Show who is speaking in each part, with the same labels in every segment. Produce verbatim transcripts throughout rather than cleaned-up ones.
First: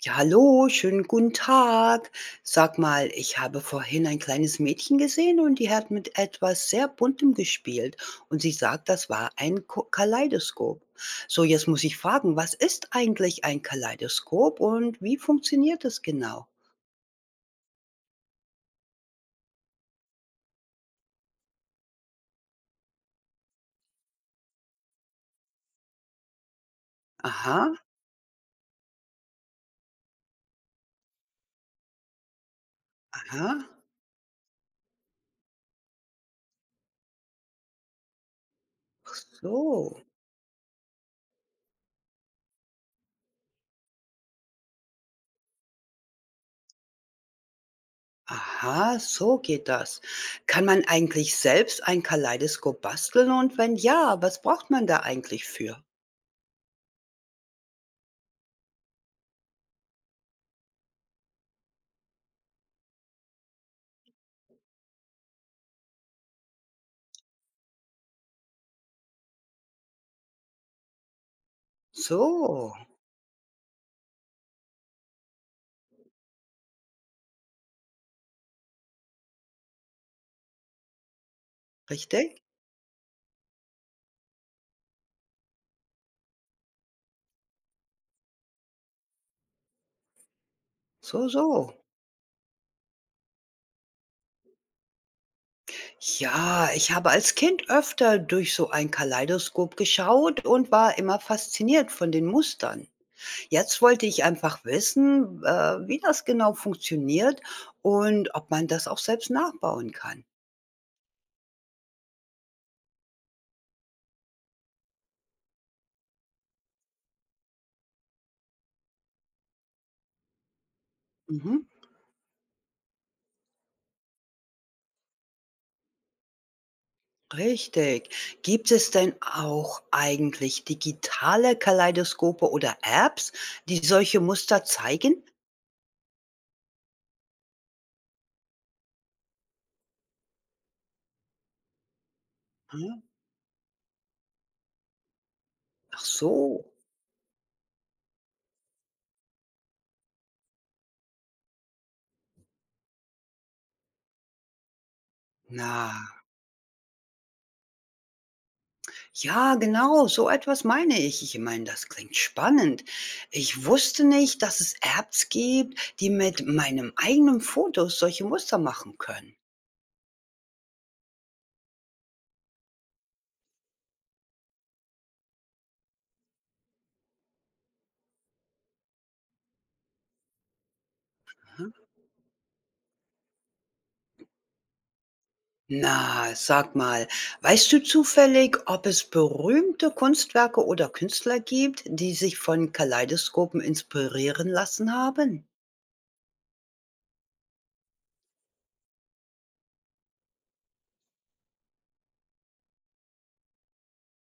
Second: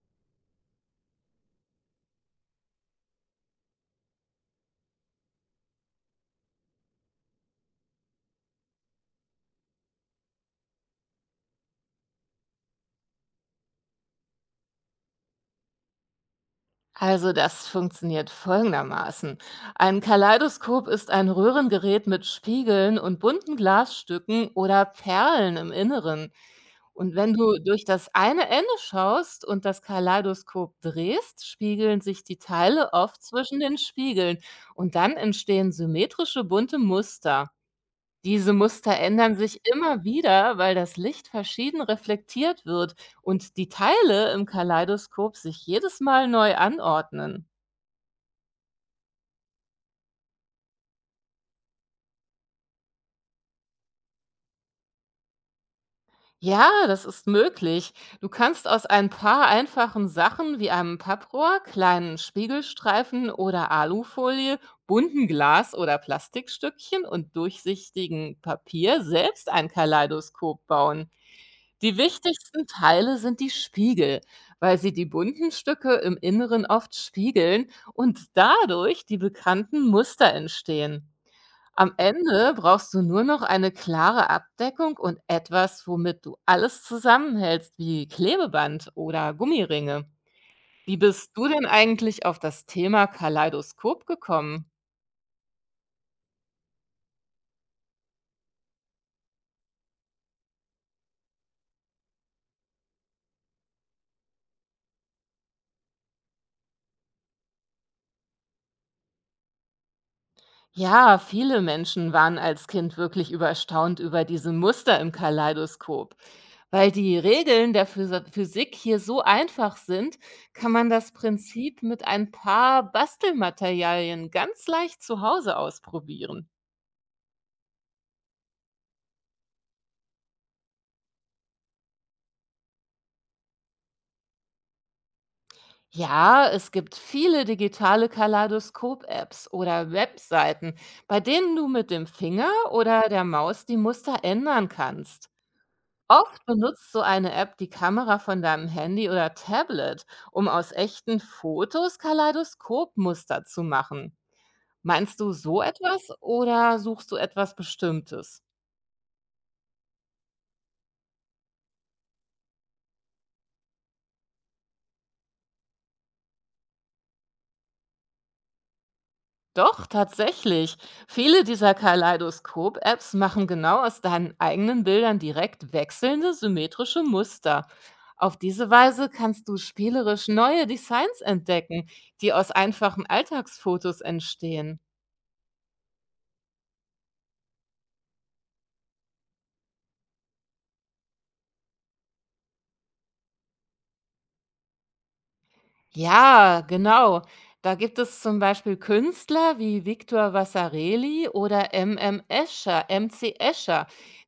Speaker 1: Ja, hallo, schönen guten Tag. Sag mal, ich habe vorhin ein kleines Mädchen gesehen und die hat mit etwas sehr Buntem gespielt und sie sagt, das war ein Ko Kaleidoskop. So, jetzt muss ich fragen, was ist eigentlich ein Kaleidoskop und wie funktioniert das genau?
Speaker 2: Also das funktioniert folgendermaßen. Ein Kaleidoskop ist ein Röhrengerät mit Spiegeln und bunten Glasstücken oder Perlen im Inneren. Und wenn du
Speaker 1: Aha,
Speaker 2: durch das eine Ende schaust und das Kaleidoskop drehst, spiegeln sich die Teile oft zwischen
Speaker 1: aha,
Speaker 2: den Spiegeln und dann entstehen symmetrische bunte Muster. Diese Muster
Speaker 1: ach
Speaker 2: ändern sich
Speaker 1: so.
Speaker 2: immer wieder, weil das Licht verschieden reflektiert wird und die Teile im Kaleidoskop sich jedes Mal neu anordnen.
Speaker 1: Aha, so geht das. Kann man eigentlich selbst ein Kaleidoskop basteln und wenn ja, was braucht man da eigentlich für?
Speaker 2: Ja, das ist möglich. Du kannst aus ein paar einfachen Sachen wie einem Papprohr, kleinen Spiegelstreifen oder Alufolie, bunten Glas- oder Plastikstückchen und durchsichtigen Papier selbst ein Kaleidoskop bauen. Die wichtigsten
Speaker 1: So,
Speaker 2: Teile sind die Spiegel, weil sie die bunten Stücke im Inneren oft spiegeln und dadurch die bekannten Muster entstehen. Am
Speaker 1: richtig?
Speaker 2: Ende brauchst du nur noch eine klare Abdeckung und etwas, womit du alles zusammenhältst, wie Klebeband oder Gummiringe. Wie
Speaker 1: So,
Speaker 2: bist du denn
Speaker 1: so.
Speaker 2: eigentlich auf das Thema Kaleidoskop gekommen?
Speaker 1: Ja, ich habe als Kind öfter durch so ein Kaleidoskop geschaut und war immer fasziniert von den Mustern. Jetzt wollte ich einfach wissen, äh, wie das genau funktioniert und ob man das auch selbst nachbauen kann.
Speaker 2: Ja, viele Menschen waren als Kind wirklich überstaunt über diese Muster im Kaleidoskop. Weil die Regeln der Physi- Physik hier so einfach sind, kann man das
Speaker 1: Mhm,
Speaker 2: Prinzip mit ein paar Bastelmaterialien ganz leicht zu Hause ausprobieren.
Speaker 1: richtig. Gibt es denn auch eigentlich digitale Kaleidoskope oder Apps, die solche Muster zeigen?
Speaker 2: Ja, es gibt viele digitale Kaleidoskop-Apps oder Webseiten, bei denen du mit dem Finger
Speaker 1: Hm?
Speaker 2: oder der Maus die Muster ändern kannst.
Speaker 1: Ach
Speaker 2: Oft
Speaker 1: so.
Speaker 2: benutzt so eine App die Kamera von deinem Handy oder Tablet, um aus echten Fotos Kaleidoskopmuster zu machen. Meinst du so
Speaker 1: Na,
Speaker 2: etwas oder suchst du etwas Bestimmtes?
Speaker 1: ja, genau, so etwas meine ich. Ich meine, das klingt spannend. Ich wusste nicht, dass es Apps gibt, die mit meinem eigenen Fotos solche Muster machen können.
Speaker 2: Doch, tatsächlich. Viele dieser Kaleidoskop-Apps machen genau aus deinen eigenen Bildern direkt wechselnde symmetrische Muster. Auf diese Weise kannst du spielerisch neue Designs
Speaker 1: Aha.
Speaker 2: entdecken, die aus einfachen Alltagsfotos entstehen.
Speaker 1: Na, sag mal, weißt du zufällig, ob es berühmte Kunstwerke oder Künstler gibt, die sich von Kaleidoskopen inspirieren lassen haben?
Speaker 2: Ja, genau. Da gibt es zum Beispiel Künstler wie Victor Vasarely oder M. M. Escher, M C Escher,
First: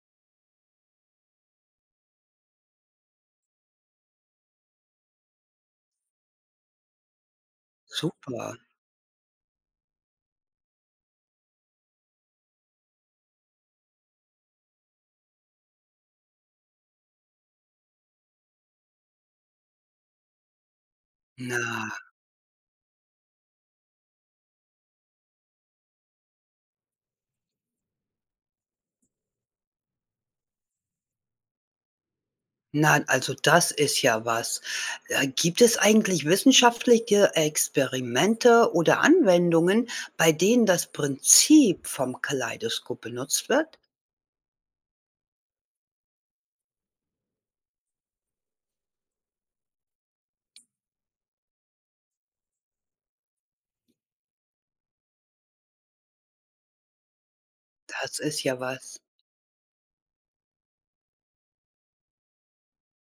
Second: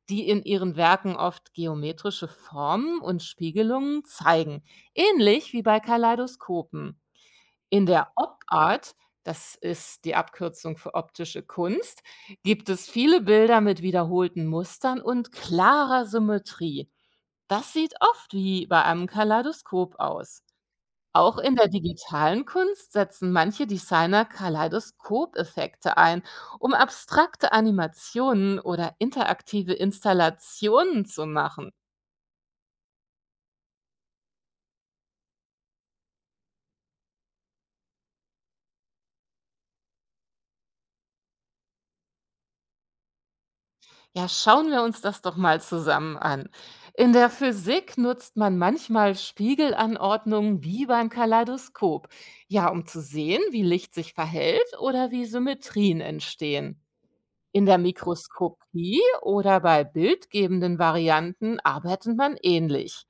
Speaker 2: die in ihren Werken oft geometrische Formen und Spiegelungen zeigen, ähnlich wie bei Kaleidoskopen. In der Op
Speaker 1: Super.
Speaker 2: Art, das ist die Abkürzung für optische Kunst, gibt es viele Bilder mit wiederholten Mustern und klarer Symmetrie. Das sieht oft wie bei einem Kaleidoskop aus. Auch in
Speaker 1: Na,
Speaker 2: der digitalen Kunst setzen manche Designer Kaleidoskopeffekte ein, um abstrakte Animationen oder interaktive Installationen zu machen.
Speaker 1: na, also das ist ja was. Äh, gibt es eigentlich wissenschaftliche Experimente oder Anwendungen, bei denen das Prinzip vom Kaleidoskop benutzt wird?
Speaker 2: Ja, schauen wir uns das doch mal zusammen an. In der Physik nutzt man manchmal Spiegelanordnungen wie beim Kaleidoskop, ja, um zu sehen, wie Licht sich verhält oder wie Symmetrien entstehen. In der
Speaker 1: Das ist ja
Speaker 2: Mikroskopie
Speaker 1: was.
Speaker 2: oder bei bildgebenden Varianten arbeitet man ähnlich.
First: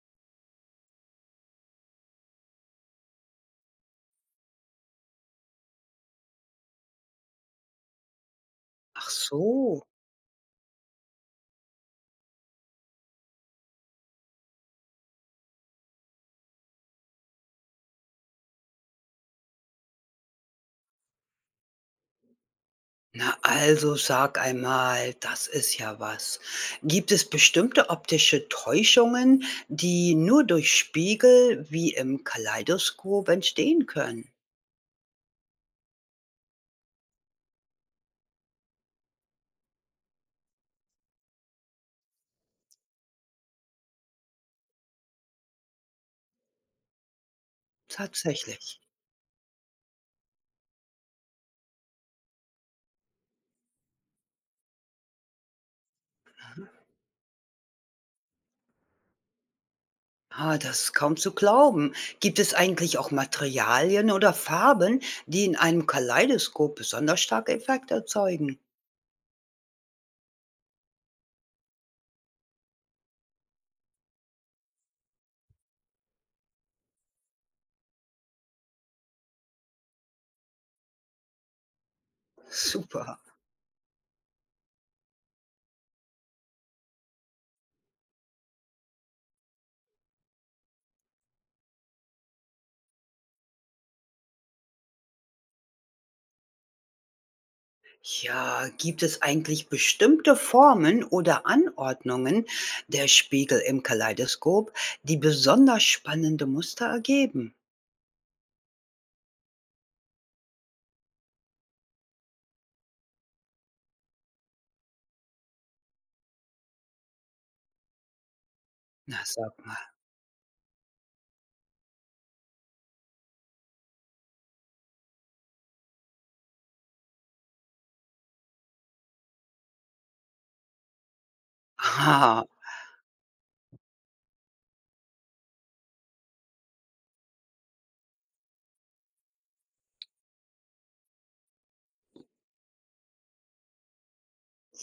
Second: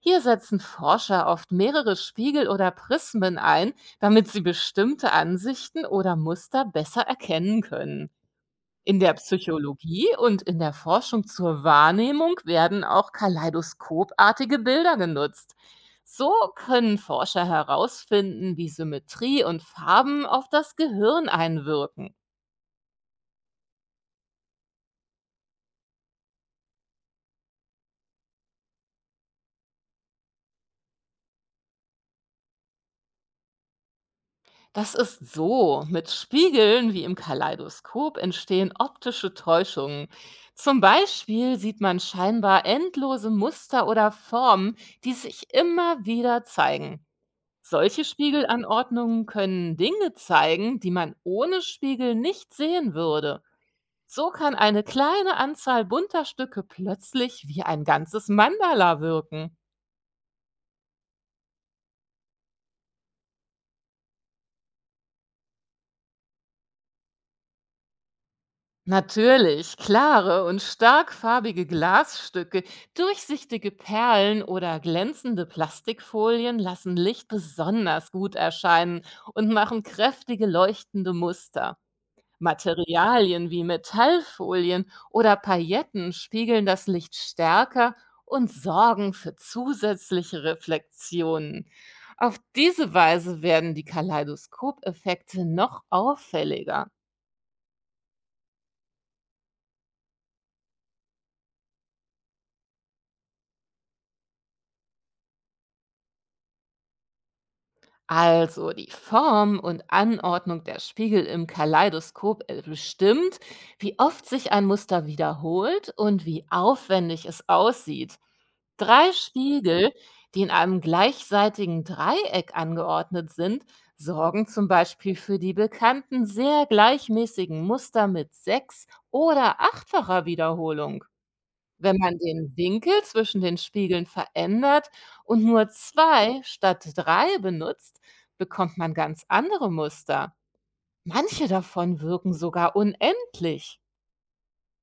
Speaker 2: Hier setzen Forscher oft mehrere Spiegel oder Prismen ein, damit sie bestimmte Ansichten oder Muster besser erkennen können. In
Speaker 1: Ach
Speaker 2: der
Speaker 1: so.
Speaker 2: Psychologie und in der Forschung zur Wahrnehmung werden auch kaleidoskopartige Bilder genutzt. So können Forscher herausfinden, wie Symmetrie und Farben auf das Gehirn einwirken.
Speaker 1: Na, also sag einmal, das ist ja was. Gibt es bestimmte optische Täuschungen, die nur durch Spiegel wie im Kaleidoskop entstehen können?
Speaker 2: Das ist so. Mit Spiegeln wie im Kaleidoskop entstehen optische Täuschungen. Zum Beispiel sieht man scheinbar endlose Muster oder Formen, die sich immer wieder zeigen. Solche
Speaker 1: Tatsächlich.
Speaker 2: Spiegelanordnungen können Dinge zeigen, die man ohne Spiegel nicht sehen würde. So kann eine kleine Anzahl bunter Stücke plötzlich wie ein ganzes Mandala wirken.
Speaker 1: Ah, das ist kaum zu glauben. Gibt es eigentlich auch Materialien oder Farben, die in einem Kaleidoskop besonders starke Effekte erzeugen?
Speaker 2: Natürlich, klare und stark farbige Glasstücke, durchsichtige Perlen oder glänzende Plastikfolien lassen Licht besonders gut erscheinen und machen kräftige leuchtende Muster.
Speaker 1: Super.
Speaker 2: Materialien wie Metallfolien oder Pailletten spiegeln das Licht stärker und sorgen für zusätzliche Reflexionen. Auf diese Weise werden die Kaleidoskopeffekte noch auffälliger.
Speaker 1: Ja, gibt es eigentlich bestimmte Formen oder Anordnungen der Spiegel im Kaleidoskop, die besonders spannende Muster ergeben?
Speaker 2: Also die Form und Anordnung der Spiegel im Kaleidoskop äh, bestimmt, wie oft sich ein Muster wiederholt und wie aufwendig es aussieht. Drei
Speaker 1: Na, sag mal.
Speaker 2: Spiegel, die in einem gleichseitigen Dreieck angeordnet sind, sorgen zum Beispiel für die bekannten sehr gleichmäßigen Muster mit sechs- oder achtfacher Wiederholung. Wenn man
Speaker 1: Ah,
Speaker 2: den Winkel zwischen den Spiegeln verändert und nur zwei statt drei benutzt, bekommt man ganz andere Muster. Manche davon wirken sogar unendlich.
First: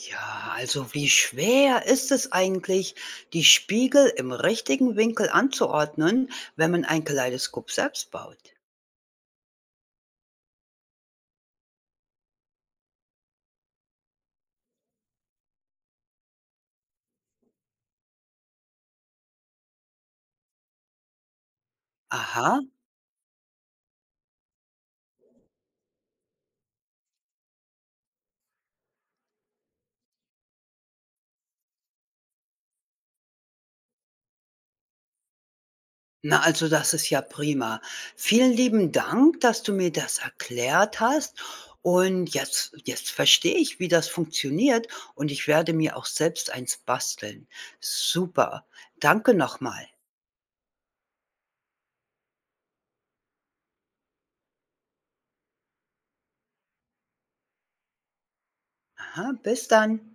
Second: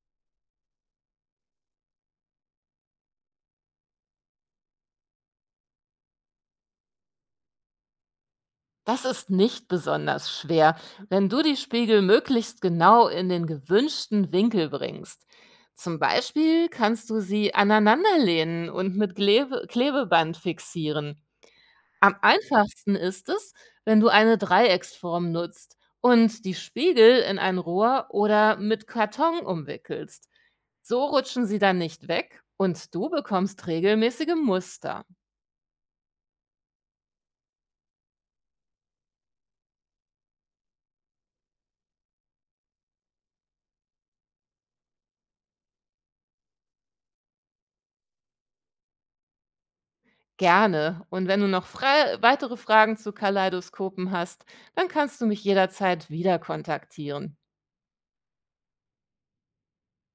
Speaker 1: ja, also wie schwer ist es eigentlich, die Spiegel im richtigen Winkel anzuordnen, wenn man ein Kaleidoskop selbst baut?
Speaker 2: Das ist nicht besonders schwer, wenn du die Spiegel möglichst genau in den gewünschten Winkel bringst. Zum Beispiel kannst du sie aneinanderlehnen und mit Glebe Klebeband fixieren. Am
Speaker 1: Aha,
Speaker 2: einfachsten ist es, wenn du eine Dreiecksform nutzt und die Spiegel in ein Rohr oder mit Karton umwickelst. So rutschen sie dann nicht weg und du bekommst regelmäßige Muster.
Speaker 1: na, also das ist ja prima. Vielen lieben Dank, dass du mir das erklärt hast. Und jetzt jetzt verstehe ich, wie das funktioniert und ich werde mir auch selbst eins basteln. Super. Danke nochmal.
Speaker 2: Gerne. Und wenn du noch frei weitere Fragen zu Kaleidoskopen hast, dann kannst du mich jederzeit wieder kontaktieren.
Speaker 1: Aha, bis dann.